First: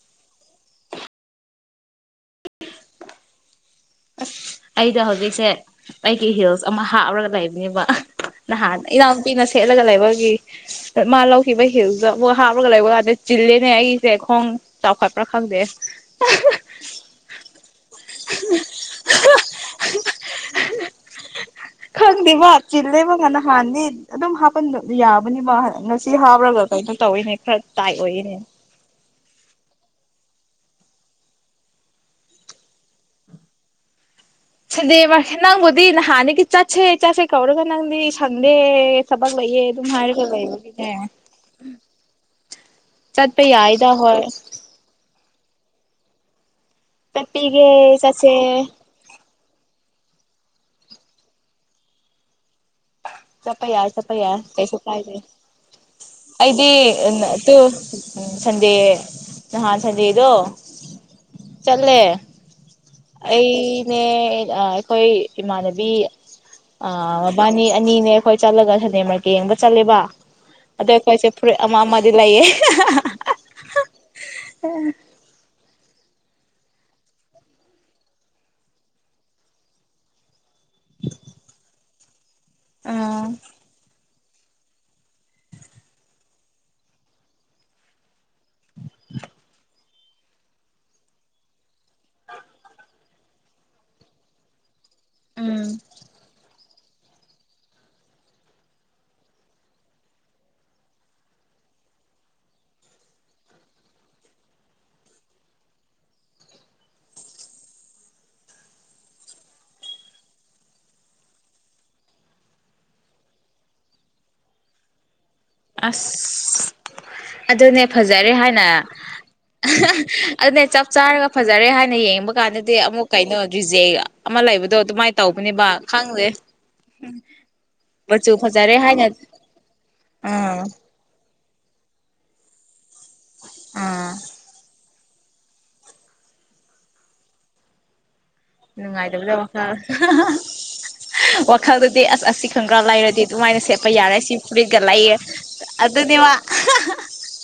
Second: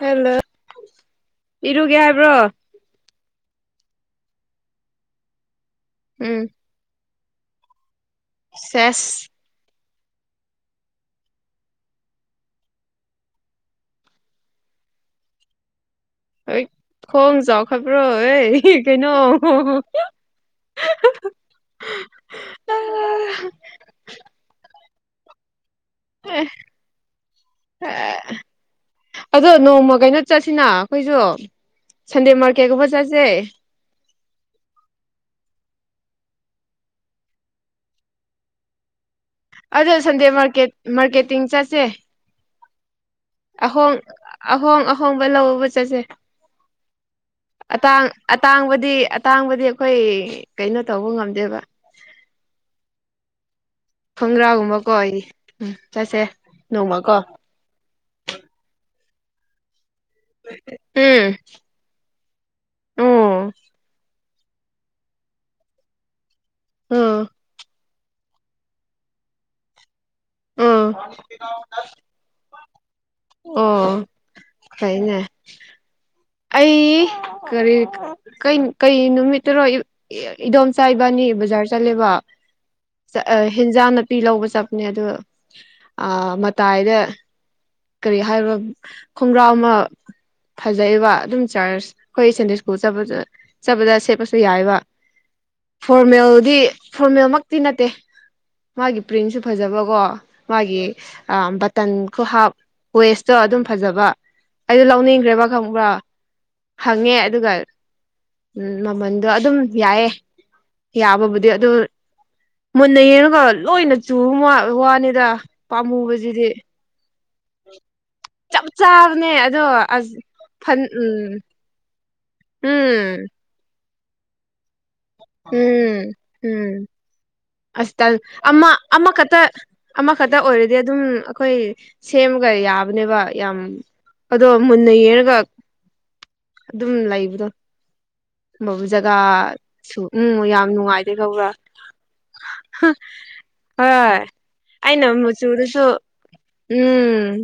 hello ꯏꯔꯨꯒꯦ ꯍꯥꯏꯕ꯭ꯔꯣ ꯑꯁ ꯑꯩꯗꯣ ꯍꯧꯖꯤꯛꯁꯦ ꯑꯩꯒꯤ ꯎꯝ ꯍꯤꯜꯁ ꯑꯃ ꯍꯥꯞꯔꯒ ꯂꯩꯕꯅꯦꯕ ꯅꯍꯥꯟ ꯁꯦꯁ ꯏꯅꯥꯎꯄꯤꯅ ꯁꯦꯠꯂꯒ ꯂꯩꯕꯒꯤ ꯃꯥ ꯂꯧꯈꯤꯕ ꯍꯤꯜꯗ ꯃꯣꯏ ꯍꯥꯞꯄꯒ ꯂꯩꯕ ꯀꯥꯟꯗ ꯆꯤꯜꯂꯦꯅꯦ ꯑꯩꯁꯦ ꯈꯣꯡ ꯆꯥꯎꯈꯠꯄ꯭ꯔꯥ ꯈꯪꯗꯦ ꯍꯣꯏ ꯈꯣꯡ ꯆꯥꯎꯈꯕ꯭ꯔꯣ ꯑꯦ ꯀꯩꯅꯣ [inaudible] ꯈꯪꯗꯦꯕ ꯆꯤꯂꯦꯕ ꯍꯅ ꯍꯥꯟꯗꯤ ꯑꯗꯨꯝ ꯍꯥꯞꯄꯟ ꯌꯥꯕꯅꯤꯕ ꯉꯁꯤ ꯁꯤ ꯍꯥꯞꯄ꯭ꯔꯒ ꯇꯧꯩꯅꯣ ꯇꯧꯋꯤꯅꯦ ꯈꯔ ꯇꯥꯏꯠ ꯑꯣꯏꯔꯤꯅꯦ ꯑꯗꯣ ꯅꯣꯡꯃ ꯀꯩꯅꯣ ꯆꯠꯁꯤꯅ ꯑꯩꯈꯣꯏꯁꯨ ꯁꯟꯗꯦ ꯃꯥꯔꯀꯦꯠꯀꯨꯝꯕ ꯆꯠꯁꯦ ꯆꯗꯦꯕ ꯅꯪꯕꯣꯗꯤ ꯅ ꯍꯅꯤꯒꯤ ꯆꯁꯦ ꯆꯁꯦ ꯀꯧꯔꯒ ꯅꯪꯗꯤ ꯁꯪꯗꯦ ꯊꯕꯛ ꯂꯩꯌꯦ ꯑꯗꯨꯝ ꯑꯗꯣ ꯍꯥꯏꯔꯒ ꯁꯟꯗꯦ ꯃꯥꯔꯀꯦꯠ ꯂꯩꯕꯅꯤꯅꯦ ꯃꯥꯔꯀꯦꯇꯤꯡ ꯆꯠꯁꯦ ꯆꯠꯄ ꯌꯥꯏꯗ ꯑꯍꯣꯡ ꯍꯣꯏ ꯑꯍꯣꯡ ꯑꯍꯣꯡꯕ ꯂꯕ ꯆꯠꯁꯦ ꯆꯠꯄꯤꯒꯦ ꯑꯇꯥꯡ ꯆꯠꯁꯦ ꯑꯇꯥꯡꯕꯗꯤ ꯇꯥꯡꯕꯗꯤ ꯑꯩꯈꯣꯏ ꯀꯩꯅꯣ ꯇꯧꯕ ꯉꯝꯗꯦꯕ ꯆꯠꯄ ꯌꯥꯏ ꯆꯄ ꯄ ꯀꯩꯁꯨ ꯇꯦ ꯈꯣꯡꯒ꯭ꯔꯥꯒꯨꯝꯕꯀꯣ ꯑꯩ ꯎꯝ ꯆꯠꯁꯦ ꯑꯩꯗꯤ ꯅꯣꯡꯃꯀꯣ ꯅꯠꯇꯨ ꯎꯝ ꯁꯟꯗꯦ ꯅꯍꯥꯟ ꯁꯟꯗꯦꯗꯣ ꯆꯠꯂꯦ ꯎꯝ ꯑꯩꯅꯦ ꯑꯩꯈꯣꯏ ꯏꯃꯥꯟꯅꯕꯤ ꯑꯣ ꯑ ꯃꯕꯥꯅꯤ ꯑꯅꯤꯅꯦ ꯑꯩꯈꯣꯏ ꯆꯠꯂꯒ ꯁꯅꯦꯝꯃꯔꯀ ꯌꯦꯡꯕ ꯆꯠꯂꯦꯕ ꯑ ꯑ ꯑꯗ ꯑꯩꯈꯣꯏꯁꯦ ꯐꯨꯔꯤꯠ ꯑꯃ ꯑꯃꯗꯤ ꯂꯩꯌꯦ ꯀꯅ ꯑꯩ ꯀꯔꯤ ꯀꯩ ꯅꯨꯃꯤꯠꯇꯔꯣ ꯏꯗꯣꯝꯆꯥ ꯏꯕꯥꯅꯤ ꯕꯖꯥꯔ ꯆꯠꯂꯦꯕ ꯑ ꯍꯦꯟꯖꯥꯡ ꯄꯤ ꯂꯧꯕ ꯆꯠꯄꯅꯦ ꯑꯗ ꯃꯇꯥꯏꯗ ꯀꯔꯤ ꯍꯥꯏꯕ ꯈꯣꯡꯒ꯭ꯔꯥꯎ ꯑꯃ ꯐꯖꯩꯕ ꯑꯗꯨꯝ ꯆꯔꯁ ꯈꯣꯏ ꯁꯦꯟꯗꯦ ꯁ꯭ꯀꯨꯜ ꯆꯠꯄ ꯆꯠꯄꯗ ꯁꯦꯠꯄꯁꯨ ꯌꯥꯏꯕ ꯎꯝ ꯐꯣꯔꯃꯦꯜꯗꯤ ꯐꯣꯔꯃꯦꯜ ꯃꯛꯇꯤ ꯅꯠꯇꯦ ꯃꯥꯒꯤ ꯄ꯭ꯔꯤꯟꯁꯨ ꯐꯖꯕꯀꯣ ꯃꯥꯒꯤ ꯕꯇꯟꯈꯨꯨ ꯍꯥꯞ ꯋꯦꯁꯇꯣ ꯑꯗꯨꯝ ꯐꯖꯕ ꯑꯩꯗꯣ ꯂꯧꯅꯤꯡꯈ꯭ꯔꯦꯕ ꯈꯪꯕ꯭ꯔꯥ ꯍꯪꯉꯦ ꯑꯗꯨꯒ ꯎꯝ ꯃꯃꯟꯗꯣ ꯑꯗꯨꯝ ꯌꯥꯏꯌꯦꯦ ꯌꯥꯕꯕꯨꯗꯤ ꯑꯗꯨꯝ ꯃꯨꯟꯅ ꯌꯦꯡꯉꯒ ꯂꯣꯏꯅ ꯆꯨꯕ ꯋꯥꯅꯤꯗ ꯄꯥꯝꯃꯨꯕꯁꯤꯗꯤ ꯑꯁ ꯑꯗꯨꯅꯦ ꯐꯖꯔꯦ ꯍꯥꯏ ꯆꯞ ꯆꯥꯕꯅꯦ ꯑꯗꯣ ꯑꯁ ꯑꯗꯨꯅꯦ ꯐꯟ ꯆꯞ ꯆꯥꯔꯒ ꯎꯝ ꯐꯖꯔꯦ ꯍꯥꯏꯅ ꯌꯦꯡꯕ ꯀꯥꯟꯗꯗꯤ ꯑꯃꯨꯛ ꯎꯝ ꯀꯩꯅꯣ ꯔꯤꯖꯦꯛ ꯑꯃ ꯂꯩꯕꯗꯣ ꯑꯗꯨꯃꯥꯏ ꯎꯝ ꯎꯝ ꯑꯁ ꯇꯜ ꯃꯆꯨ ꯑꯃ ꯐꯖꯔꯦ ꯍꯥꯏꯅ ꯑꯃ ꯈꯇ ꯑꯃꯈꯛꯇ ꯑꯥ ꯑꯣꯏꯔꯗꯤ ꯑꯗꯨꯝ ꯑꯩꯈꯣꯏ ꯁꯦꯝꯃꯒ ꯌꯥꯕꯅꯦꯕ ꯌꯥꯝ ꯑꯥ ꯑꯗꯣ ꯃꯨꯟꯅ ꯌꯦꯡꯔꯒ ꯑꯗꯨꯝ ꯂꯩꯕꯗꯣ ꯖꯒꯥ ꯅꯨꯡꯉꯥꯏꯗꯕꯗ ꯋꯥꯈꯜ ꯁꯨ ꯎꯝ ꯌꯥꯝ ꯅꯨꯡꯉꯥꯏꯇꯦ ꯈꯪꯕ꯭ꯔꯥ ꯋꯥꯈꯜꯗꯨꯗꯤ ꯑꯁ ꯑꯁꯤ ꯈꯪꯕ꯭ꯔꯥ ꯂꯩꯔꯗꯤ ꯑꯗꯨꯃꯥꯏꯅ ꯁꯦꯠꯄ ꯌꯥꯔꯦ ꯍꯣꯏ ꯁꯤ ꯐꯨꯔꯤꯠꯒ ꯑꯩꯅ ꯂꯩꯑꯦ ꯃꯆꯨꯗꯨꯁꯨ ꯑꯗꯨꯗꯤ ꯃꯥ ꯎꯝ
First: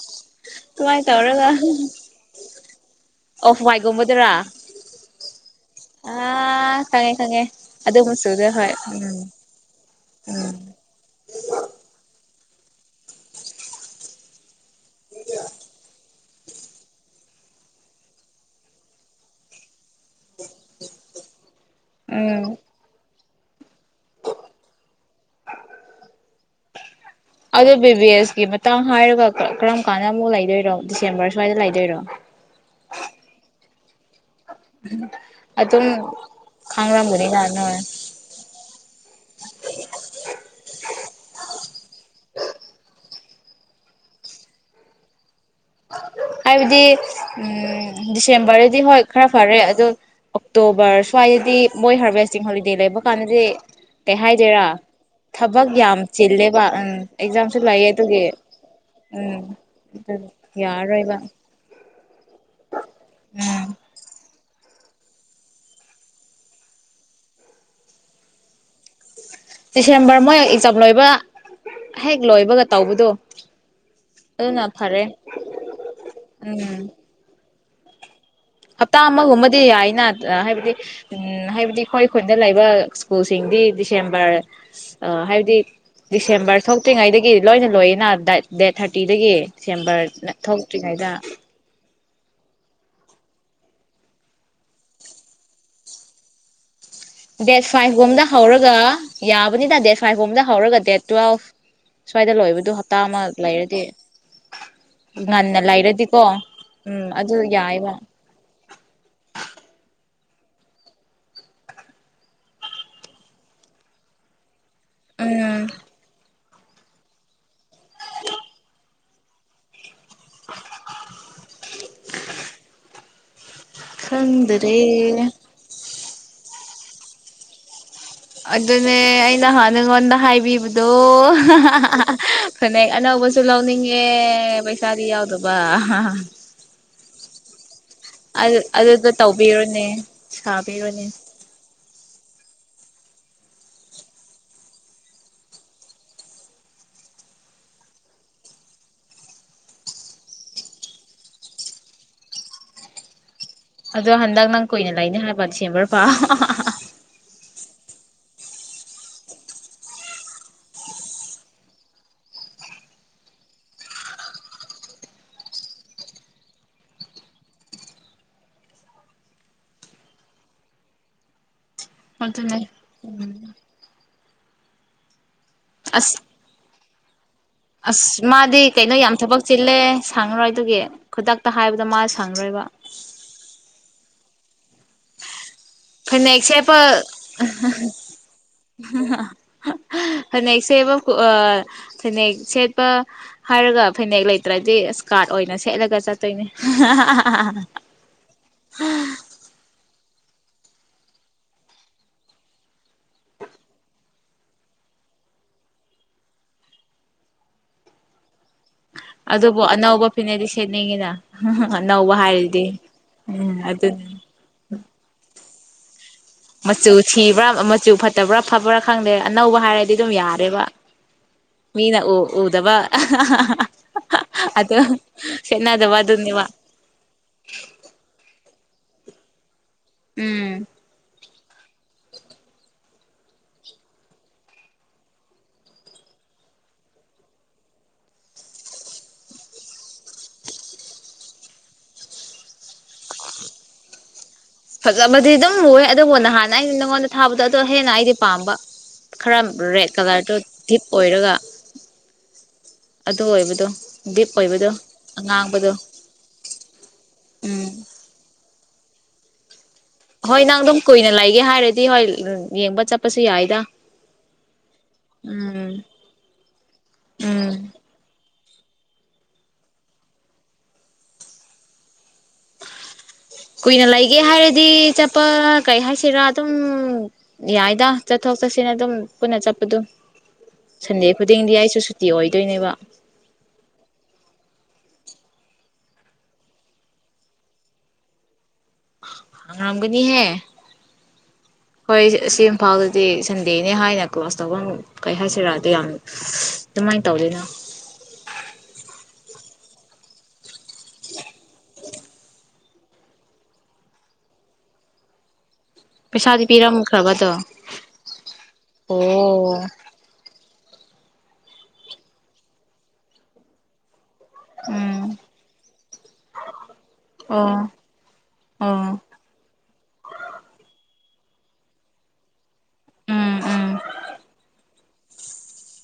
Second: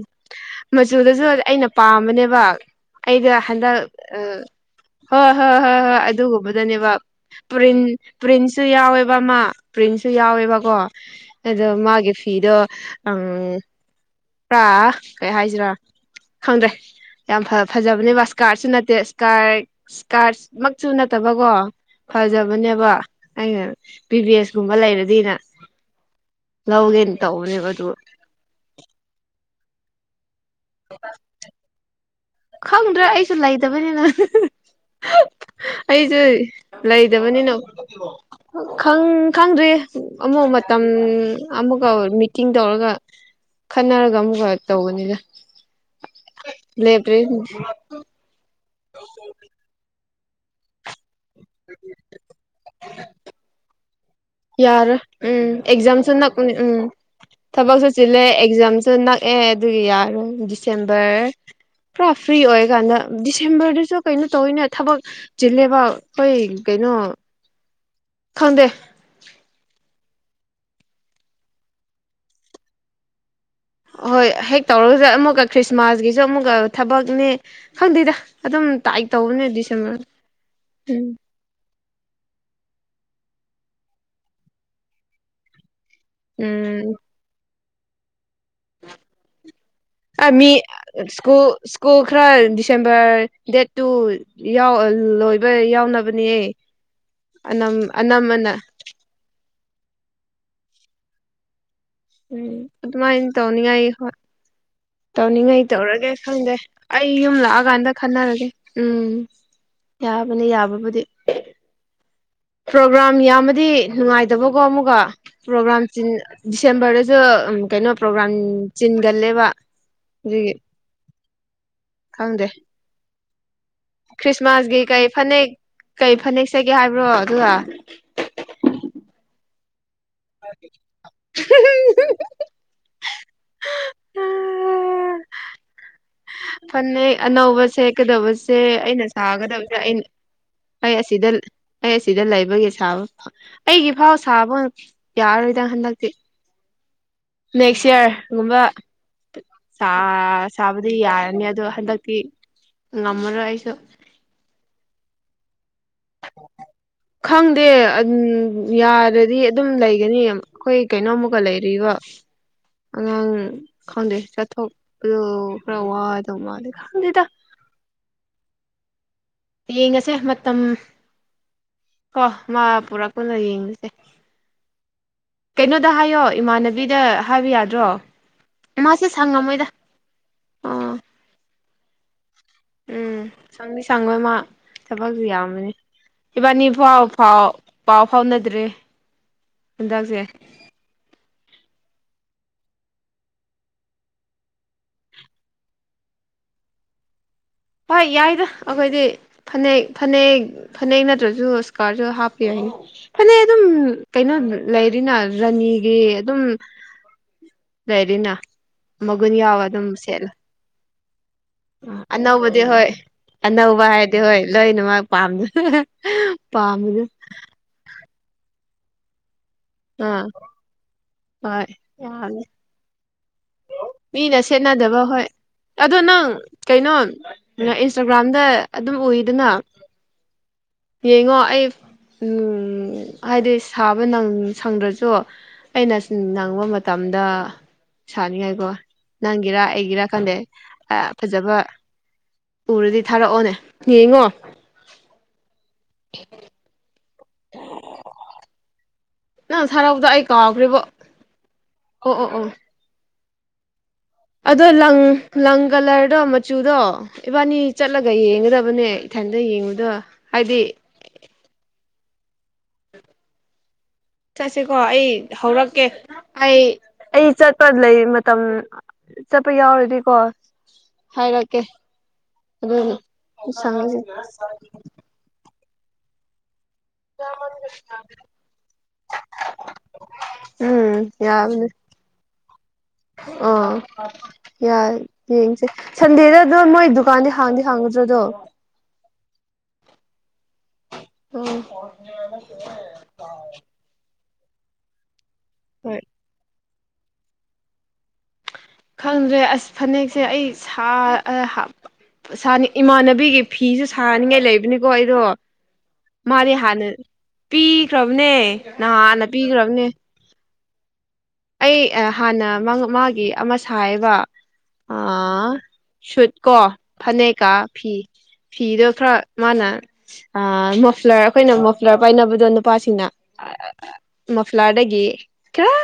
ꯃꯆꯨꯗꯁꯨ ꯇꯧꯔꯒ ꯑꯩꯅ ꯄꯥꯝꯕꯅꯦꯕ ꯑꯩꯗ ꯑꯣꯐ ꯍꯟꯗꯛ ꯋꯥꯏꯠꯒꯨꯝꯕꯗꯨꯔꯥ ꯍꯣꯏ ꯍꯣꯏ ꯍꯣꯏ ꯍꯣꯏ ꯑꯥ ꯑꯗꯨꯒꯨꯝꯕꯗꯅꯦꯕ ꯈꯪꯉꯦ ꯈꯪꯉꯦ ꯄ꯭ꯔꯤꯟ ꯑꯗꯨ ꯃꯆꯨꯗꯣ ꯄ꯭ꯔꯤꯟꯁꯨ ꯍꯣꯏ ꯌꯥꯎꯋꯦꯕ ꯎꯝ ꯄ꯭ꯔꯤꯟꯁꯨ ꯎꯝ ꯌꯥꯎꯋꯦꯕꯀꯣ ꯑꯗꯣ ꯃꯥꯒꯤ ꯐꯤꯗꯣ ꯑꯪ ꯄ꯭ꯔꯥ ꯀꯩ ꯍꯥꯏꯖꯤꯔ ꯈꯪꯗ꯭ꯔꯦ ꯌꯥꯝ ꯐ ꯐꯖꯕꯅꯦꯕ ꯏꯁꯀꯥꯔꯠꯁꯨ ꯅꯠꯇꯦ ꯏꯁꯀꯥꯔ ꯏꯁꯀꯥꯔꯠ ꯃꯛꯁꯨꯨ ꯅꯠꯇꯕꯀꯣ ꯎꯝ ꯐꯖꯕꯅꯦꯕ ꯑꯩꯅ ꯄꯤ ꯕꯤ ꯑꯦꯁ ꯀꯨꯝꯕ ꯂꯩꯔꯗꯤꯅ ꯂꯧꯒꯦꯅ ꯇꯧꯕꯅꯦꯕ ꯑꯗꯨ ꯄꯦꯁꯀꯤ ꯃꯇꯥꯡ ꯍꯥꯏꯔꯒ ꯀꯔꯝ ꯀꯥꯟꯗ ꯑꯃꯨꯛ ꯂꯩꯗꯣꯏꯔꯣ ꯗꯤꯁꯦꯝꯕꯔ ꯁ꯭ꯋꯥꯏꯗ ꯂꯩꯗꯣꯏꯔꯣ ꯈꯪꯗ꯭ꯔꯦ ꯑꯩꯁꯨ ꯂꯩꯇꯕꯅꯤꯅ ꯑꯗꯨꯝ [unintelligible] ꯑꯩꯖꯨ ꯈꯥꯡꯔꯝꯒꯅꯤꯅ ꯂꯩꯗꯕꯅꯤꯅ ꯅꯣꯏ ꯈꯪ ꯈꯪꯗ꯭ꯔꯤ ꯑꯃꯨꯛ ꯃꯇꯝ ꯑꯃꯒ ꯃꯤꯇꯤꯡ ꯇꯧꯔꯒ ꯈꯟꯅꯔꯒ ꯑꯃꯨꯛꯒ ꯇꯧꯕꯅꯤꯗ ꯍꯥꯏꯕꯗꯤ ꯂꯦꯞꯇ꯭ꯔꯤ ꯎꯝ ꯗꯤꯁꯦꯝꯕꯔꯗꯗꯤ ꯍꯣꯏ ꯈꯔ ꯐꯔꯦ ꯑꯗꯣ ꯑꯣꯛꯇꯣꯕꯔ ꯁ꯭ꯋꯥꯏꯗꯗꯤ ꯃꯣꯏ ꯍꯥꯔꯚꯦꯁꯇꯤꯡ ꯍꯣꯂꯤꯗꯦ ꯂꯩꯕ ꯀꯥꯟꯗꯗꯤ ꯀꯩ ꯍꯥꯏꯗꯣꯏꯔꯥ ꯌꯥꯔ ꯎꯝ ꯊꯕꯛ ꯌꯥꯝ ꯑꯦꯛꯖꯥꯝꯁꯨ ꯅꯛꯄ ꯆꯤꯜꯂꯦꯕ ꯎꯝ ꯑꯦꯛꯖꯥꯝꯁꯨ ꯂꯩꯌꯦ ꯊꯕꯛꯁꯨ ꯆꯤꯜꯂꯦ ꯑꯗꯨꯒꯤ ꯑꯦꯛꯖꯝꯁ ꯑꯗꯨ ꯅꯛꯑꯦ ꯎꯝ ꯑꯗꯨꯒꯤ ꯑꯗꯨ ꯌꯥꯔꯣꯏ ꯌꯥꯔꯔꯣꯏꯕ ꯗꯤꯁꯦꯝꯕꯔ ꯄꯨꯔꯥ ꯐ꯭ꯔꯤ ꯑꯣꯏꯀꯥꯟꯗ ꯎꯝ ꯗꯤꯁꯦꯝꯕꯔꯗꯨ ꯁꯤꯁꯨ ꯀꯩꯅꯣ ꯇꯧꯋꯤꯅꯦ ꯊꯕꯛ ꯆꯤꯜꯂꯦꯕ ꯑꯩꯈꯣꯏ ꯀꯩꯅꯣ ꯈꯪꯗꯦ ꯗꯤꯁꯦꯝꯕꯔ ꯃꯣꯏ ꯑꯦꯛꯖꯥꯝ ꯂꯣꯏꯕ ꯍꯦꯛ ꯂꯣꯏꯕꯒ ꯇꯧꯕꯗꯣ ꯍꯣꯏ ꯍꯦꯛ ꯑꯗꯨꯅ ꯐꯔꯦ ꯇꯧꯔꯒꯁꯨ ꯑꯃꯨꯛꯀ ꯈ꯭ꯔꯤꯁꯃꯥꯁꯀꯤꯁꯨ ꯑꯃꯨꯛꯀ ꯎꯝ ꯊꯕꯛꯅꯦ ꯈꯪꯗꯦꯗ ꯑꯗꯨꯝ ꯍꯞꯇꯥ ꯇꯥꯏꯠ ꯇꯧꯕꯅꯦ ꯑꯃꯒꯨꯝꯕꯗꯤ ꯗꯤꯁꯦꯝꯕꯔ ꯌꯥꯏꯅ ꯍꯥꯏꯕꯗꯤ ꯎꯝ ꯍꯥꯏꯕꯗꯤ ꯑꯩꯈꯣꯏ ꯈꯨꯟꯗ ꯂꯩꯕ ꯁ꯭ꯀꯨꯜꯁꯤꯡꯗꯤ ꯗꯤꯁꯦꯝꯕꯔ ꯑ ꯍꯥꯏꯕꯗꯤ ꯗꯤꯁꯦꯝꯕꯔ ꯎꯝ ꯊꯣꯛꯇ꯭ꯔꯤꯉꯩꯗꯒꯤ ꯂꯣꯏꯅ ꯂꯣꯏꯌꯦꯅ ꯗꯥꯏꯠ ꯗꯦꯠ ꯊꯥꯔꯇꯤꯗꯒꯤ ꯑ ꯗꯤꯁꯦꯝꯕꯔ ꯃꯤ ꯊꯣꯛꯇ꯭ꯔꯤꯉꯩꯗ ꯁ꯭ꯀꯨꯜ ꯁ꯭ꯀꯨꯜ ꯈꯔ ꯗꯤꯁꯦꯝꯕꯔ ꯗꯦꯠ ꯇꯨ ꯌꯥꯎ ꯂꯣꯏꯕ ꯌꯥꯎꯅꯕꯅꯦ ꯗꯦꯠ ꯑꯅꯝ ꯐꯥꯏꯚ ꯒꯨꯝꯗ ꯑꯅꯝꯕꯅ ꯍꯧꯔꯒ ꯌꯥꯕꯅꯤꯗ ꯗꯦꯠ ꯐꯥꯏꯚ ꯒꯨꯝꯗ ꯍꯧꯔꯒ ꯗꯦꯠ ꯇꯨꯋꯦꯜꯐ ꯁ꯭ꯋꯥꯏꯗ ꯎꯝ ꯂꯣꯏꯕꯗꯣ ꯍꯞꯇꯥ ꯑꯗꯨꯃꯥꯏ ꯑꯃ ꯏꯟ ꯂꯩꯔꯗꯤ ꯇꯅꯤꯉꯥꯏ ꯍꯣꯏ ꯉꯟꯅ ꯇꯧꯅꯤꯡꯉꯩ ꯇꯧꯔꯒꯦ ꯂꯩꯔꯗꯤꯀꯣ ꯈꯪꯗꯦ ꯎꯝ ꯑꯩ ꯑꯗꯨ ꯌꯨꯝ ꯂꯥꯛꯑꯀꯥꯟꯗ ꯌꯥꯏꯕ ꯈꯟꯅꯔꯒꯦ ꯎꯝ ꯌꯥꯕꯅꯦ ꯌꯥꯕꯕꯨꯗꯤ ꯄ꯭ꯔꯣꯒ꯭ꯔꯥꯝ ꯌꯥꯝꯃꯗꯤ ꯅꯨꯡꯉꯥꯏꯇꯕꯀꯣ ꯑꯃꯨꯛꯒ ꯎꯝ ꯄ꯭ꯔꯣꯒ꯭ꯔꯥꯝ ꯆꯤꯟ ꯗꯤꯁꯦꯝꯕꯔꯗꯁꯨ ꯀꯩꯅꯣ ꯄ꯭ꯔꯣꯒ꯭ꯔꯥꯝ ꯆꯤꯟꯒꯜꯂꯦꯕ ꯑꯗꯨꯒꯤ ꯈꯪꯗꯦ ꯈꯪꯗꯔꯦ ꯈ꯭ꯔꯤꯁꯃꯥꯁꯀꯤ ꯀꯩ ꯐꯅꯦꯛ ꯀꯩ ꯐꯅꯦꯛ ꯁꯦꯠꯀꯦ ꯍꯥꯏꯕ꯭ꯔꯣ ꯑꯗꯨꯒ ꯑꯗꯨꯅꯦ ꯑꯩꯅ ꯍꯥꯟꯅ ꯅꯉꯣꯟꯗ ꯍꯥꯏꯕꯤꯕꯗꯣ [inaudible] ꯐꯅꯦꯛ ꯑꯅꯧꯕꯁꯨ ꯂꯧꯅꯤꯡꯉꯦ ꯄꯩꯁꯥꯗꯤ ꯌꯥꯎꯗꯕ ꯐꯅꯦꯛ ꯑꯅꯧꯕꯁꯦ ꯑꯗꯨ ꯆꯠꯀꯗꯕꯁꯦ ꯑꯩꯅ ꯑꯗꯨꯗꯣ ꯁꯥꯒꯗꯕꯁꯦ ꯇꯧꯕꯤꯔꯣꯅꯦ ꯑꯩꯅ ꯑꯩ ꯁꯥꯕꯤꯔꯣꯅꯦ ꯑꯁꯤꯗ ꯑꯩ ꯑꯁꯤꯗ ꯂꯩꯕꯒꯤ ꯁꯥꯕ ꯑꯩꯒꯤ ꯐꯥꯎ ꯁꯥꯕ ꯌꯥꯔꯣꯏꯗꯪ ꯍꯟꯗꯛꯇꯤ ꯅꯦꯛꯁ ꯏꯌꯥꯔ ꯨꯝꯕ ꯁꯥꯕꯗꯤ ꯌꯥꯔꯅꯤ ꯑꯗꯣ ꯍꯟꯗꯛꯇꯤ ꯉꯝꯃꯔꯣꯏ ꯑꯩꯁꯨ ꯑꯗꯣ ꯍꯟꯗꯛ ꯅꯪ ꯀꯨꯏꯅ ꯂꯩꯅꯤ ꯍꯥꯏꯕ ꯁꯦꯝꯕꯔ ꯄꯥ ꯈꯪꯗꯦ ꯌꯥꯔꯗꯤ ꯑꯗꯨꯝ ꯂꯩꯒꯅꯤ ꯑꯩꯈꯣꯏ ꯀꯩꯅꯣꯝꯃꯨꯛꯀ ꯂꯩꯔꯤꯕꯔꯤꯕ ꯑꯉꯥꯡ ꯈꯪꯗꯦ ꯆꯠꯊꯣꯛꯄꯗ ꯈꯔ ꯋꯥꯗꯧ ꯃꯥꯜꯂꯦ ꯈꯪꯗꯦꯗ ꯌꯦꯡꯉꯁꯦ ꯃꯇꯝ ꯀꯣ ꯑꯗꯨꯅꯦ ꯃꯥ ꯄꯨꯔꯛꯀꯅ ꯌꯦꯡꯉꯁꯦ ꯀꯩꯅꯣꯗ ꯑꯁ ꯍꯥꯏꯌꯣ ꯏꯃꯥꯟꯅꯕꯤꯗ ꯍꯥꯏꯕ ꯌꯥꯗ ꯑꯁ ꯃꯥꯗꯤ ꯀꯩꯅꯣ ꯌꯥꯝ ꯊꯕꯛ ꯆꯤꯜꯂꯦ ꯁꯡꯉꯔꯣꯏ ꯑꯗꯨꯒꯤ ꯑꯥ ꯈꯨꯗꯛꯇ ꯍꯥꯏꯕꯗ ꯃꯥ ꯁꯡꯉꯔꯣꯏꯕ ꯎꯝ ꯁꯪꯗꯤ ꯁꯪꯉꯣꯏ ꯃꯥ ꯊꯕꯛꯁꯨ ꯌꯥꯝꯃꯅꯤ ꯐꯅꯦꯛ ꯁꯦꯠꯄꯥ ꯄꯥꯎ ꯐꯥꯎꯅꯗ꯭ꯔꯤ ꯍꯟꯗꯛꯁꯦ [unintelligible] ꯐꯅꯦꯛ ꯁꯦꯕ ꯑ ꯐꯅꯦꯛ ꯁꯦꯠꯄ ꯍꯥꯏꯔꯒ ꯐꯅꯦꯛ ꯂꯩꯇ꯭ꯔꯗꯤ ꯏꯁꯀꯥꯔꯠ ꯑꯣꯏꯅ ꯁꯦꯠꯂꯒ ꯆꯠꯇꯣꯏꯅꯦ [unintelligible] ꯍꯣꯏ ꯌꯥꯏꯗ ꯑꯩꯈꯣꯏꯗꯤ ꯐꯅꯦꯛ ꯐꯅꯦꯛ ꯐꯅꯦꯛ ꯅꯠꯇ꯭ꯔꯁꯨ ꯏꯁꯀꯥꯔꯠꯁꯨ ꯍꯥꯞꯄꯤꯌꯨ ꯌꯥꯏ ꯐꯅꯦꯛ ꯑꯗꯨꯝ ꯀꯩꯅꯣ ꯂꯩꯔꯤꯅ ꯔꯥꯅꯤꯒꯤ ꯑꯗꯨꯝ ꯗꯗꯥꯏꯔꯤꯅ [unintelligible] ꯑꯗꯨꯕꯨ ꯑꯅꯧꯕ ꯐꯤꯅꯗꯤ ꯁꯦꯠꯅꯤꯡꯉꯤꯅ ꯑꯅꯧꯕ ꯑꯅꯧꯕꯗꯤ ꯍꯥꯏꯔꯗꯤ ꯍꯣꯏ ꯎꯝ ꯑꯅꯧꯕ ꯍꯥꯏꯗꯤ ꯑꯗꯨꯅꯤ ꯍꯣꯏ ꯂꯣꯏꯅꯃꯛ ꯄꯥꯝꯅ ꯃꯆꯨ ꯁꯤꯕ꯭ꯔꯥ ꯃꯆꯨ ꯐꯠꯇꯕ꯭ꯔꯥ ꯐꯕ꯭ꯔꯥ ꯈꯪꯗꯦ ꯑꯅꯧꯕ ꯍꯥꯏꯔꯗꯤ ꯑꯗꯨꯝ ꯑꯥ ꯌꯥꯔꯦꯕ ꯍꯣꯏ ꯃꯤꯅ ꯎ ꯌꯥꯝꯅꯤ ꯎꯗꯕ ꯃꯤꯅ ꯑꯗꯨ ꯁꯦꯠꯅꯗꯕ ꯍꯣꯏ ꯁꯦꯠꯅꯗꯕ ꯑꯗꯣ ꯅꯪ ꯑꯗꯨꯅꯦꯕ ꯀꯩꯅꯣ ꯏꯟꯁꯇꯥꯒ꯭ꯔꯥꯝꯗ ꯑꯗꯨꯝ ꯎꯏꯗꯅ ꯎꯝ ꯌꯦꯡꯉꯣ ꯑꯩ ꯍꯥꯏꯗꯤ ꯁꯥꯕ ꯁꯪꯗ꯭ꯔꯁꯨ ꯑꯩꯅ ꯅꯪꯕ ꯃꯇꯝꯗ ꯁꯥꯅꯤꯡꯉꯥꯏꯀꯣ ꯅꯪꯒꯤꯔ ꯑꯩꯒꯤꯔꯥ ꯈꯟꯗꯦ ꯐꯖꯕ ꯄꯨꯔꯗꯤ ꯊꯥꯔꯛꯑꯣꯅꯦ ꯌꯦꯡꯉꯣ ꯐꯖꯕꯗꯤ ꯑꯗꯨꯝ ꯑꯣꯏ ꯑꯗꯨꯕꯨ ꯅꯍꯥꯟ ꯑꯩꯅ ꯅꯪꯉꯣꯟꯗ ꯊꯥꯕꯗꯣ ꯑꯗꯣ ꯍꯦꯟꯅ ꯑꯩꯗꯤ ꯄꯥꯝꯕ ꯈꯔ ꯅꯪ ꯔꯦꯠ ꯊꯥꯔꯛꯄꯗꯣ ꯑꯩ ꯀꯂꯔꯗꯣ ꯀꯥꯎꯈ꯭ꯔꯦꯕꯣ ꯗꯤꯞ ꯑꯣꯏꯔꯒ ꯑꯣ ꯑꯣ ꯑꯗꯨ ꯑꯣꯏꯕꯗꯣ ꯗꯤꯞ ꯑꯗꯣ ꯑꯣꯏꯕꯗꯣ ꯂꯪ ꯂꯪ ꯑꯉꯥꯡꯕꯗꯣ ꯀꯂꯔꯗꯣ ꯃꯆꯨꯗꯣ ꯏꯕꯥꯅꯤ ꯎꯝ ꯆꯠꯂꯒ ꯌꯦꯡꯒꯗꯕꯅꯦ ꯏꯊꯟꯇ ꯌꯦꯡꯕꯗꯣ ꯍꯣꯏ ꯅꯪ ꯍꯥꯏꯗꯤ ꯑꯗꯨꯝ ꯀꯨꯏꯅ ꯂꯩꯒꯦ ꯍꯥꯏꯔꯗꯤ ꯍꯣꯏ ꯌꯦꯡꯕ ꯆꯠꯄꯁꯨ ꯌꯥꯏꯗ ꯆꯠꯁꯤꯀꯣ ꯑꯩ ꯎꯝ ꯍꯧꯔꯛꯀꯦ ꯑꯩ ꯑꯩ ꯎꯝ ꯆꯠꯄ ꯂꯩ ꯃꯇꯝ ꯆꯠꯄ ꯌꯥꯎꯔꯗꯤꯀꯣ ꯍꯥꯏꯔꯛꯀꯦ ꯑꯗꯨ ꯀꯨꯏꯅ ꯂꯩꯒꯦ ꯍꯥꯏꯔꯗꯤ ꯆꯠꯄ ꯀꯩ ꯍꯥꯏꯁꯤꯔꯥ ꯑꯗꯨꯝ ꯌꯥꯏꯗ ꯆꯠꯊꯣꯛ ꯆꯠꯁꯤꯟ ꯑꯗꯨꯝ ꯄꯨꯟꯅ ꯆꯠꯄꯗꯨꯝ ꯁꯟꯗꯦ ꯎꯝ ꯈꯨꯗꯤꯡꯗꯤ ꯌꯥꯕꯅꯦ ꯑꯩꯁꯨ ꯁꯨꯇꯤ ꯑꯣꯏꯗꯣꯏꯅꯦꯕ ꯑꯥ ꯌꯥꯏ ꯌꯦꯡꯁꯦ ꯁꯟꯗꯦꯗ ꯑꯗꯨꯣ ꯃꯣꯏ ꯗꯨꯀꯥꯟꯗꯤ ꯍꯥꯡꯗꯤ ꯍꯥꯡꯒꯨꯗ꯭ꯔꯗꯣ ꯑꯔꯝꯒꯅꯤ ꯍ ꯎꯝ ꯏꯝꯐꯥꯜꯗꯗꯤ ꯁꯟꯗꯦꯅꯦ ꯍꯥꯏꯅ ꯀ꯭ꯂꯥꯁ ꯇꯧꯐꯝ ꯀꯩ ꯍꯥꯏꯁꯤꯔꯗ ꯌꯥꯝ ꯍꯣꯏ ꯀꯃꯥꯏꯅ ꯇꯧꯗꯣꯏꯅꯣ ꯈꯪꯗ꯭ꯔꯦ ꯑꯁ ꯐꯅꯦꯛꯁꯦ ꯑꯩ ꯁꯥ ꯍꯥꯞꯄ ꯁꯥ ꯏꯃꯥꯟꯅꯕꯤꯒꯤ ꯐꯤꯁꯨ ꯁꯥꯅꯤꯡꯉꯥꯏ ꯂꯩꯕꯅꯤꯀꯣ ꯑꯩꯗꯣ ꯄꯩꯁꯥꯗꯤ ꯃꯥꯗꯤ ꯍꯥꯟꯅ ꯄꯤꯔꯝꯈ꯭ꯔꯕꯗꯣ ꯄꯤꯈ꯭ꯔꯕꯅꯦ ꯅꯍꯥꯟꯥꯟꯅ ꯑꯣ ꯄꯤꯈ꯭ꯔꯕꯅꯦ ꯑꯩ ꯍꯥꯟꯅ ꯃꯥꯒꯤ ꯑꯃ ꯁꯥ ꯍꯥꯏꯕ ꯑ ꯎꯝ ꯁꯨꯠ ꯀꯣ ꯐꯅꯦꯛꯀꯥ ꯑꯣ ꯐꯤ ꯐꯤꯗꯣ ꯑꯣ ꯈꯔ ꯃꯥꯅ ꯃꯣꯐ꯭ꯂꯔ ꯑꯩꯈꯣꯏꯅ ꯃꯣꯐ꯭ꯂꯔ ꯄꯥꯏꯅꯕꯗꯣ ꯅꯨꯄꯥꯁꯤꯡꯅ ꯎꯝ ꯎꯝ ꯃꯐꯂꯥꯗꯒꯤ ꯈꯔ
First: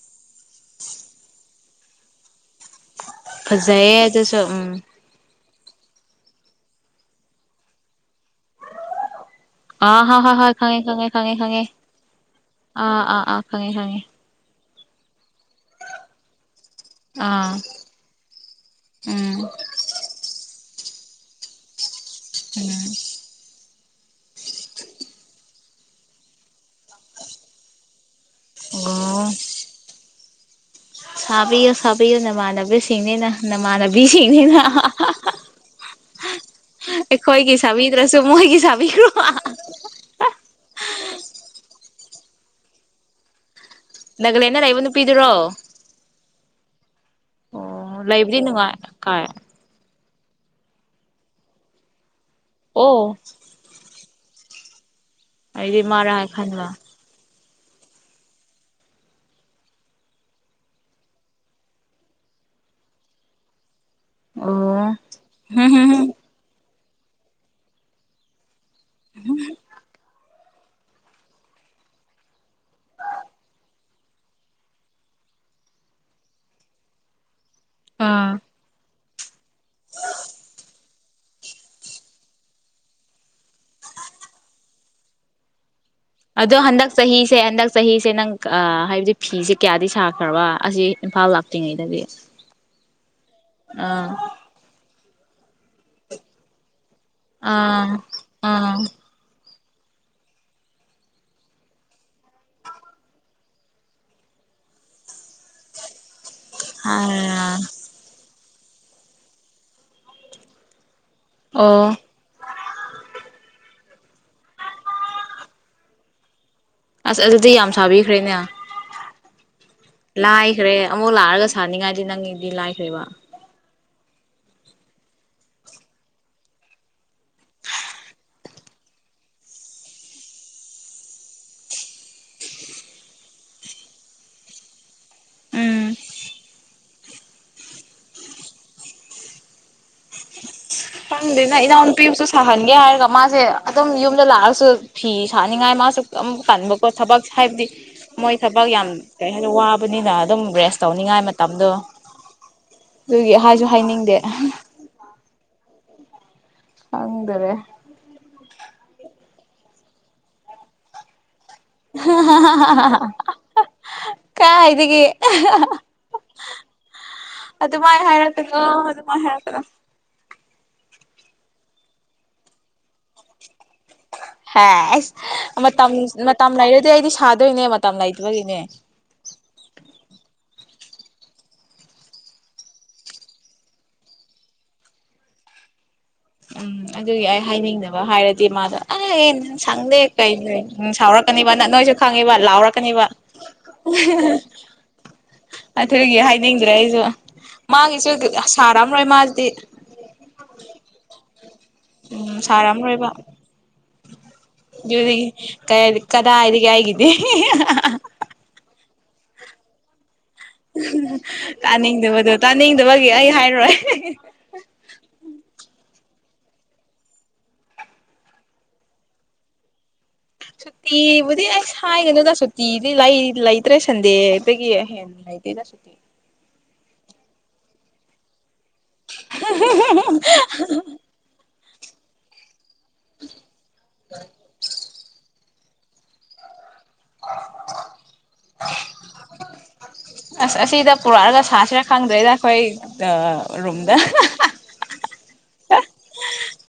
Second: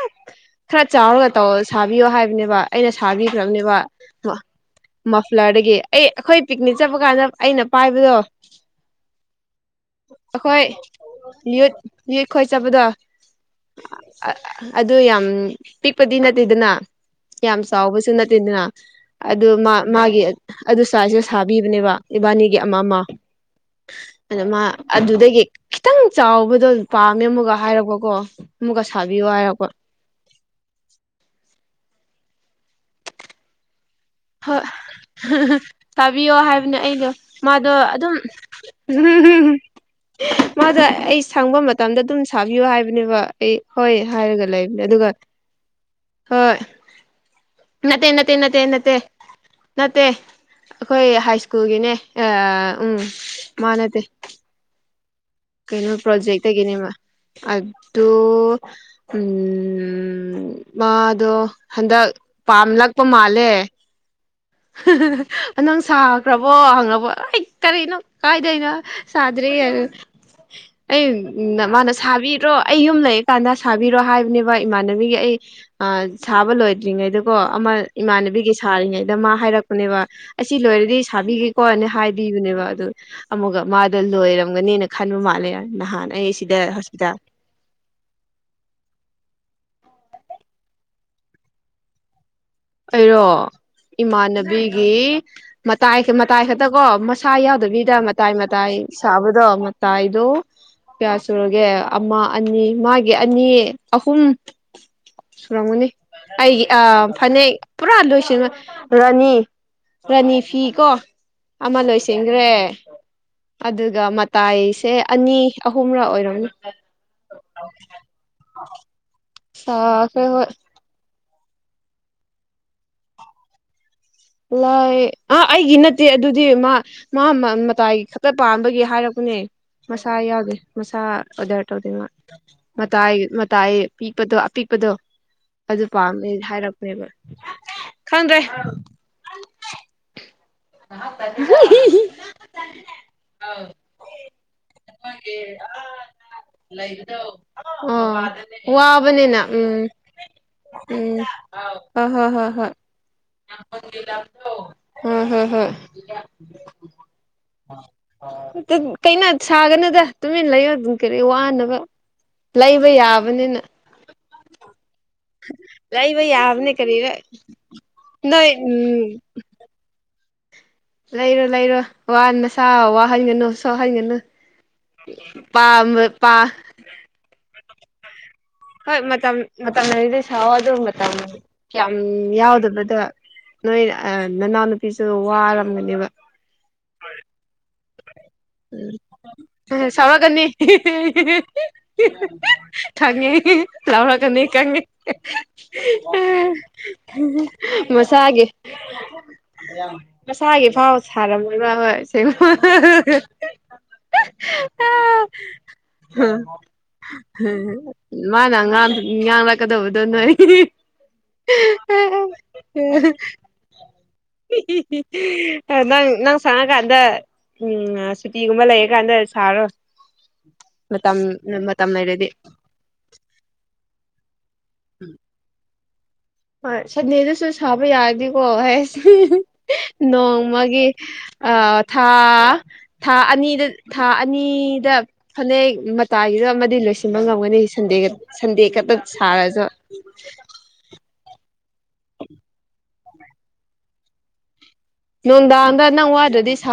ꯈꯔ ꯆꯥꯎꯔꯒ ꯇꯧ ꯁꯥꯕꯤꯌꯣ ꯍꯥꯏꯕꯅꯦꯕ ꯑꯩꯅ ꯁꯥꯕꯤꯈ꯭ꯔꯕꯅꯦꯕ ꯐꯖꯩꯌꯦ ꯑꯗꯨꯁꯨ ꯎꯝ ꯃꯥꯐꯂꯥꯔꯗꯒꯤ ꯑꯩ ꯑꯩꯈꯣꯏ ꯄꯤꯛꯅꯤꯛ ꯆꯠꯄ ꯀꯥꯟꯗ ꯑꯩꯅ ꯄꯥꯏꯕꯗꯣ ꯑꯥ ꯍꯣꯏ ꯍꯣꯏ ꯍꯣꯏ ꯑꯩꯈꯣꯏ ꯈꯪꯉꯦ ꯈꯪꯉꯦ ꯈꯪꯉꯦ ꯈꯪꯉꯦ ꯌꯠ ꯌꯏ ꯈꯣꯏ ꯆꯠꯄꯗꯣ ꯑꯥ ꯑꯥ ꯑꯥ ꯈꯪꯉꯦ ꯈꯪꯉꯦ ꯑꯗꯨ ꯌꯥꯝ ꯄꯤꯛꯄꯗꯤ ꯅꯠꯇꯦꯗꯅ ꯑꯥ ꯌꯥꯝ ꯆꯥꯎꯕꯁꯨ ꯅꯠꯇꯦꯗꯅ ꯎꯝ ꯑꯗꯨ ꯃꯥ ꯃꯥꯒꯤ ꯑꯗꯨ ꯆꯁꯦ ꯁꯥꯕꯤꯕꯅꯦꯕ ꯏꯕꯥꯅꯤꯒꯤ ꯎꯝ ꯑꯃ ꯑꯃ ꯑꯗꯨ ꯃꯥ ꯑꯗꯨꯗꯒꯤ ꯈꯤꯇꯪ ꯆꯥꯎꯕꯗꯣ ꯄꯥꯝꯃꯦ ꯑꯃꯒ ꯍꯥꯏꯔꯛꯄꯀꯣ ꯃꯨ ꯀꯁꯕꯤ ꯑꯣ ꯋꯥꯔꯔꯀꯣ ꯁꯥꯕꯤꯌꯨ ꯁꯥꯕꯤꯌꯨ ꯅꯃꯥꯅꯕꯦ ꯁꯤꯡꯅꯤꯅ ꯍꯣꯏ ꯅꯃꯥꯟꯅꯕꯤꯁꯤꯡꯅꯤꯅ ꯁꯥꯕꯤꯌꯣ ꯍꯥꯏꯕꯅꯦ ꯑꯩꯗꯣ ꯑꯩꯈꯣꯏꯒꯤ ꯃꯥꯗꯣ ꯑꯗꯨꯝ ꯁꯥꯕꯤꯗ꯭ꯔꯁꯨ ꯃꯣꯏꯒꯤ ꯁꯥꯕꯤ ꯕꯤꯔ [unintelligible] ꯃꯥꯗ ꯑꯩ ꯁꯪꯕ ꯃꯇꯝꯗ ꯑꯗꯨꯝ ꯁꯥꯕꯤꯌꯣ ꯍꯥꯏꯕꯅꯦꯕ ꯑꯩ ꯍꯣꯏ ꯍꯥꯏꯔꯒ ꯅꯥꯒꯥꯂꯦꯟꯗ ꯂꯩꯕꯅꯦ ꯂꯩꯕ ꯑꯗꯨꯒ ꯅꯨꯄꯤꯗꯨꯔꯣ ꯍꯣꯏ ꯑꯣ ꯅꯠꯇꯦ ꯅꯠꯇꯦ ꯂꯩꯕꯗꯤ ꯅꯠꯇꯦ ꯅꯨꯡꯉꯥꯏ ꯅꯠꯇꯦ ꯀꯥꯏ ꯅꯠꯇꯦ ꯑꯩꯈꯣꯏ ꯍꯥꯏ ꯁ꯭ꯀꯨꯜꯒꯤꯅꯦ ꯎꯝ ꯑꯣ ꯃꯥ ꯅꯠꯇꯦ ꯑꯩꯗꯤ ꯀꯩꯅꯣ ꯃꯥꯔꯥ ꯍꯥꯏ ꯈꯟꯕ ꯄ꯭ꯔꯣꯖꯦꯛꯠꯒꯤꯦꯅꯦꯃ ꯑꯗꯨꯣ ꯎꯝ ꯃꯥꯗꯣ ꯍꯟꯗꯛ ꯄꯥꯝꯂꯛꯄ ꯃꯥꯜꯂꯦ ꯑꯣ ꯍꯝ ꯅꯪ ꯍꯝ ꯍꯝ ꯁꯥꯈ꯭ꯔꯕꯣ ꯍꯪꯉꯕꯣ ꯑꯩ ꯀꯔꯤ ꯅꯪ ꯀꯥꯏꯗꯩꯅꯣ ꯁꯥꯗ꯭ꯔꯦꯌꯦ ꯑꯩ ꯃꯥꯅ ꯁꯥꯕꯤꯔꯣ ꯑꯩ ꯌꯨꯝ ꯂꯩꯔꯀꯥꯟꯗ ꯁꯥꯕꯤꯔꯣ ꯍꯥꯏꯕꯅꯦꯕ ꯏꯃꯥꯟꯅꯕꯤꯒꯤ ꯑꯩ ꯑ ꯁꯥꯕ ꯂꯣꯏꯗ꯭ꯔꯤꯉꯩꯗꯨꯀꯣ ꯑꯃ ꯑꯥ ꯏꯃꯥꯟꯅꯕꯤꯒꯤ ꯁꯥꯔꯤꯉꯩꯗ ꯃꯥ ꯍꯥꯏꯔꯛꯄꯅꯦꯕ ꯑꯁꯤ ꯂꯣꯏꯔꯗꯤ ꯁꯥꯕꯤꯒꯤ ꯍꯣꯏꯅꯦ ꯍꯥꯏꯕꯤꯕꯅꯦꯕ ꯑꯗꯨ ꯑꯃꯨꯛꯒ ꯃꯥꯗ ꯂꯣꯏꯔꯝꯒꯅꯦꯅ ꯈꯟꯕ ꯃꯥꯜꯂꯦꯔꯦ ꯅꯍꯥꯟꯅ ꯑꯗꯣ ꯍꯟꯗꯛ ꯆꯍꯤꯁꯦ ꯍꯟꯗꯛ ꯆꯍꯤꯁꯦ ꯅꯪ ꯍꯥꯏꯕꯗꯤ ꯐꯤꯁꯦ ꯀꯌꯥꯗꯤ ꯁꯥꯈ꯭ꯔꯕ ꯑꯁꯤ ꯏꯝꯐꯥꯜ ꯂꯥꯛꯇ꯭ꯔꯤꯉꯩꯗꯗꯤ ꯑꯩꯔꯣ ꯑꯥ ꯏꯃꯥꯟꯅꯕꯤꯒꯤ ꯃꯇꯥꯏ ꯃꯇꯥꯏ ꯈꯛꯇ ꯀꯣ ꯁꯥ ꯌꯥꯎꯗꯕꯤꯗ ꯃꯇꯥꯏ ꯃꯇꯥꯏ ꯑꯥ ꯁꯥꯕꯗꯣ ꯃꯇꯥꯏꯗꯣ ꯀꯌꯥ ꯁꯨꯔꯒꯦ ꯑꯃ ꯑꯅꯤ ꯃꯥꯒꯤ ꯑꯅꯤ ꯑꯍꯨꯝ ꯁꯨꯔꯨꯔꯃꯨꯅꯤ ꯑꯩꯒꯤ ꯑ ꯑꯥ ꯐꯅꯦꯛ ꯄꯨꯔꯥ ꯂꯣꯏꯁꯤꯟꯕ ꯔꯥꯅꯤ ꯔꯥꯅꯤ ꯐꯤ ꯀꯣ ꯑꯃ ꯑꯣ ꯂꯣꯏꯁꯤ ꯆꯤꯡꯈ꯭ꯔꯦ ꯑꯗꯨꯒ ꯃꯇꯥꯏꯁꯦ ꯑꯅꯤ ꯑꯍꯨꯝꯔ ꯑꯣꯏꯔꯝꯅꯤ ꯑꯁ ꯑꯗꯨꯗꯤ ꯌꯥꯝ ꯁꯥꯕꯤꯈ꯭ꯔꯦꯅꯦ ꯁꯥꯈ꯭ꯔꯦ ꯍꯣꯏ ꯂꯥꯏꯈ꯭ꯔꯦ ꯑꯃꯨꯛ ꯂꯥꯛꯑꯒ ꯁꯥꯅꯤꯡꯉꯥꯏꯗꯤ ꯅꯪꯒꯤꯗꯤ ꯂꯥꯏꯈ꯭ꯔꯦꯕ ꯂꯩ ꯑ ꯑꯩꯒꯤ ꯅꯠꯇꯦ ꯑꯗꯨꯗꯤ ꯃꯥ ꯃꯥ ꯃꯇꯥꯏꯒꯤ ꯈꯛꯇ ꯄꯥꯝꯕꯒꯤ ꯍꯥꯏꯔꯛꯄꯅꯦ ꯃꯁꯥ ꯌꯥꯎꯗꯦ ꯃꯁꯥ ꯑꯣꯗꯔꯇꯧꯗ ꯃꯥ ꯃꯇꯥꯏ ꯃꯇꯥꯏ ꯑ ꯄꯄꯤꯛꯄꯗꯣ ꯑꯄꯤꯛꯄꯗꯣ ꯑꯗꯨ ꯎꯝ ꯄꯥꯝꯃꯦ ꯍꯥꯏꯔꯛꯄꯅꯦꯕ ꯈꯪꯗ꯭ꯔꯦ [unintelligible] ꯐꯪꯗꯅ ꯏꯅꯥꯎꯅꯨꯄꯤ ꯑꯃꯁꯨ ꯁꯥꯍꯟꯒꯦ ꯍꯥꯏꯔꯒ ꯃꯥꯁꯦ ꯑꯗꯨꯝ ꯌꯨꯝꯗ ꯂꯥꯛꯑꯁꯨ ꯐꯤ ꯁꯥꯅꯤꯡꯉꯥꯏ ꯃꯥꯁꯨ ꯀꯟꯕꯀꯣ ꯊꯕꯛ ꯍꯥꯏꯕꯗꯤ ꯑꯣ ꯃꯣꯏ ꯊꯕꯛ ꯌꯥꯝ ꯀꯔꯤ ꯋꯥꯕꯅꯤꯅ ꯍꯥꯏꯅꯤ ꯋꯥꯕꯅꯤꯅ ꯑꯗꯨꯝ ꯔꯦꯁ ꯇꯧꯅꯤꯡꯉꯥꯏ ꯃꯇꯝꯗꯣ ꯑ ꯍ ꯍ ꯍ ꯑꯗꯨꯒꯤ ꯍꯥꯏꯖ ꯎꯝ ꯍꯝ ꯍꯝ ꯍꯪꯗꯔꯦ ꯀꯩꯅ ꯁꯥꯒꯅꯨꯗ ꯇꯨꯃꯤꯟꯅ ꯂꯩꯌꯣ ꯑꯗꯨꯝ ꯀꯔꯤ ꯋꯥꯅꯕ ꯂꯩꯕ [unintelligible] ꯌꯥꯕꯅꯤꯅ ꯀꯥꯏ ꯍꯥꯏꯒꯦ ꯂꯩꯕ ꯌꯥꯕꯅꯦ ꯀꯔꯤꯔ ꯑꯗꯨꯃꯥꯏꯅ ꯅꯣꯏ ꯍꯥꯏꯔꯛꯄꯅꯣ ꯑꯣ ꯎꯝ ꯍꯦ ꯂꯩꯔꯣ ꯂꯩꯔꯣ ꯋꯥ ꯃꯁꯥ ꯋꯥꯍꯟꯒꯅꯨ ꯁꯣꯛꯍꯟꯒꯅꯨ ꯍ ꯑꯩꯁ ꯃꯇꯝ ꯄꯥꯝꯕ ꯄꯥ ꯃꯇꯝ ꯂꯩꯔꯗꯤ ꯑꯩꯗꯤ ꯁꯥꯗꯣꯏꯅꯦ ꯃꯇꯝ ꯂꯩꯇꯕꯒꯤꯅꯦ ꯍꯣꯏ ꯃꯇꯝ ꯃꯇꯝ ꯃꯔꯤꯗ ꯁꯑꯣ ꯑꯗꯨ ꯃꯇꯝ ꯀꯌꯥꯝ ꯌꯥꯎꯗꯕꯗꯣ ꯅꯣꯏ ꯅꯅꯥꯎꯅꯨꯄꯤꯁꯨ ꯋꯥꯔꯝꯒꯅꯦꯕ ꯎꯝ ꯑꯗꯨꯒꯤ ꯑꯩ ꯍꯥꯏꯅꯤꯡꯗ ꯍꯥꯏꯔꯗꯤ ꯃꯥꯗꯣ ꯑꯩ ꯅ ꯁꯪꯗꯦ ꯀꯩ ꯁꯥꯎꯔꯛꯀꯅꯤ ꯁꯥꯎꯔꯛꯀꯅꯤꯕ ꯅ ꯅꯣꯏꯁꯨ ꯈꯪꯉꯤꯕ ꯂꯥꯎꯔ ꯊꯥꯡꯉꯦ ꯂꯥꯎꯅꯥ ꯀꯅꯤ ꯀꯥꯡꯒꯦ ꯑꯗꯨꯒꯤ ꯍꯥꯏꯅꯤꯡꯗ꯭ꯔꯦ ꯑꯩꯁꯨ ꯃꯥꯒꯤꯁꯨ ꯃꯁꯥꯒꯦ ꯁꯥꯔꯝꯔꯣꯏ ꯃꯥꯗꯤ ꯃꯁꯥꯒꯤ ꯐꯥꯎ ꯁꯥꯔꯝꯕꯅ ꯍꯣꯏ ꯁꯦꯡ ꯎꯝ ꯌꯒꯤ ꯀ ꯀꯗꯥ ꯍꯥꯏꯒ ꯍꯥꯏꯒꯗ ꯃꯥꯅ ꯉꯥꯡꯂꯛꯀꯗꯕꯗꯣ ꯅꯣꯏ ꯇꯥꯅꯤꯡꯗꯕꯗꯣ ꯇꯥꯅꯤꯡꯗꯕꯒꯤ ꯑꯩ ꯍꯥꯏꯔꯣꯏ ꯅꯪ ꯅꯪ ꯁꯪꯉ ꯀꯥꯟꯗ ꯎꯝ ꯁꯨꯇꯤꯒꯨꯝꯕ ꯂꯩꯔꯀꯥꯟꯗ ꯁꯥꯔꯣꯏ ꯁꯨꯇꯤꯕꯨꯘꯤ ꯑꯁ ꯍꯥꯏꯥꯏꯒꯅꯣ ꯂꯩꯔꯗꯤ ꯇ ꯁꯨꯇꯤ ꯗꯤ ꯂꯩ ꯂꯩꯇ꯭ꯔꯦ ꯁꯟꯗꯦꯗꯒꯤ ꯍꯦꯟꯟꯅ ꯂꯩꯇꯦ ꯍꯣꯏ ꯁꯟꯗꯦꯗꯨꯁꯨ ꯁꯥꯕ ꯌꯥꯔꯗꯤꯀꯣ ꯅꯣꯡꯃꯒꯤ ꯑ ꯊꯥ ꯊꯥ ꯑꯅꯤꯗ ꯊꯥ ꯑꯅꯤꯗ ꯐꯅꯦꯛ ꯃꯇꯥꯒꯤꯗ ꯑꯃꯗꯤ ꯂꯣꯏꯁꯤꯟꯕ ꯉꯝꯒꯅꯤ ꯁꯟꯗꯦ ꯁꯟꯗꯦ ꯈꯛꯇ ꯁꯥꯔꯁꯨ ꯑꯁ ꯑꯁꯤꯗ ꯄꯨꯔꯛꯑꯒ ꯁꯥꯁꯤꯔꯥ ꯈꯪꯗ꯭ꯔꯦꯗ ꯑꯩꯈꯣꯏ ꯔꯨꯝꯗ ꯅꯨꯡꯘꯡꯘ ꯅꯪꯋꯘ꯭ꯔꯥꯘꯤ ꯁ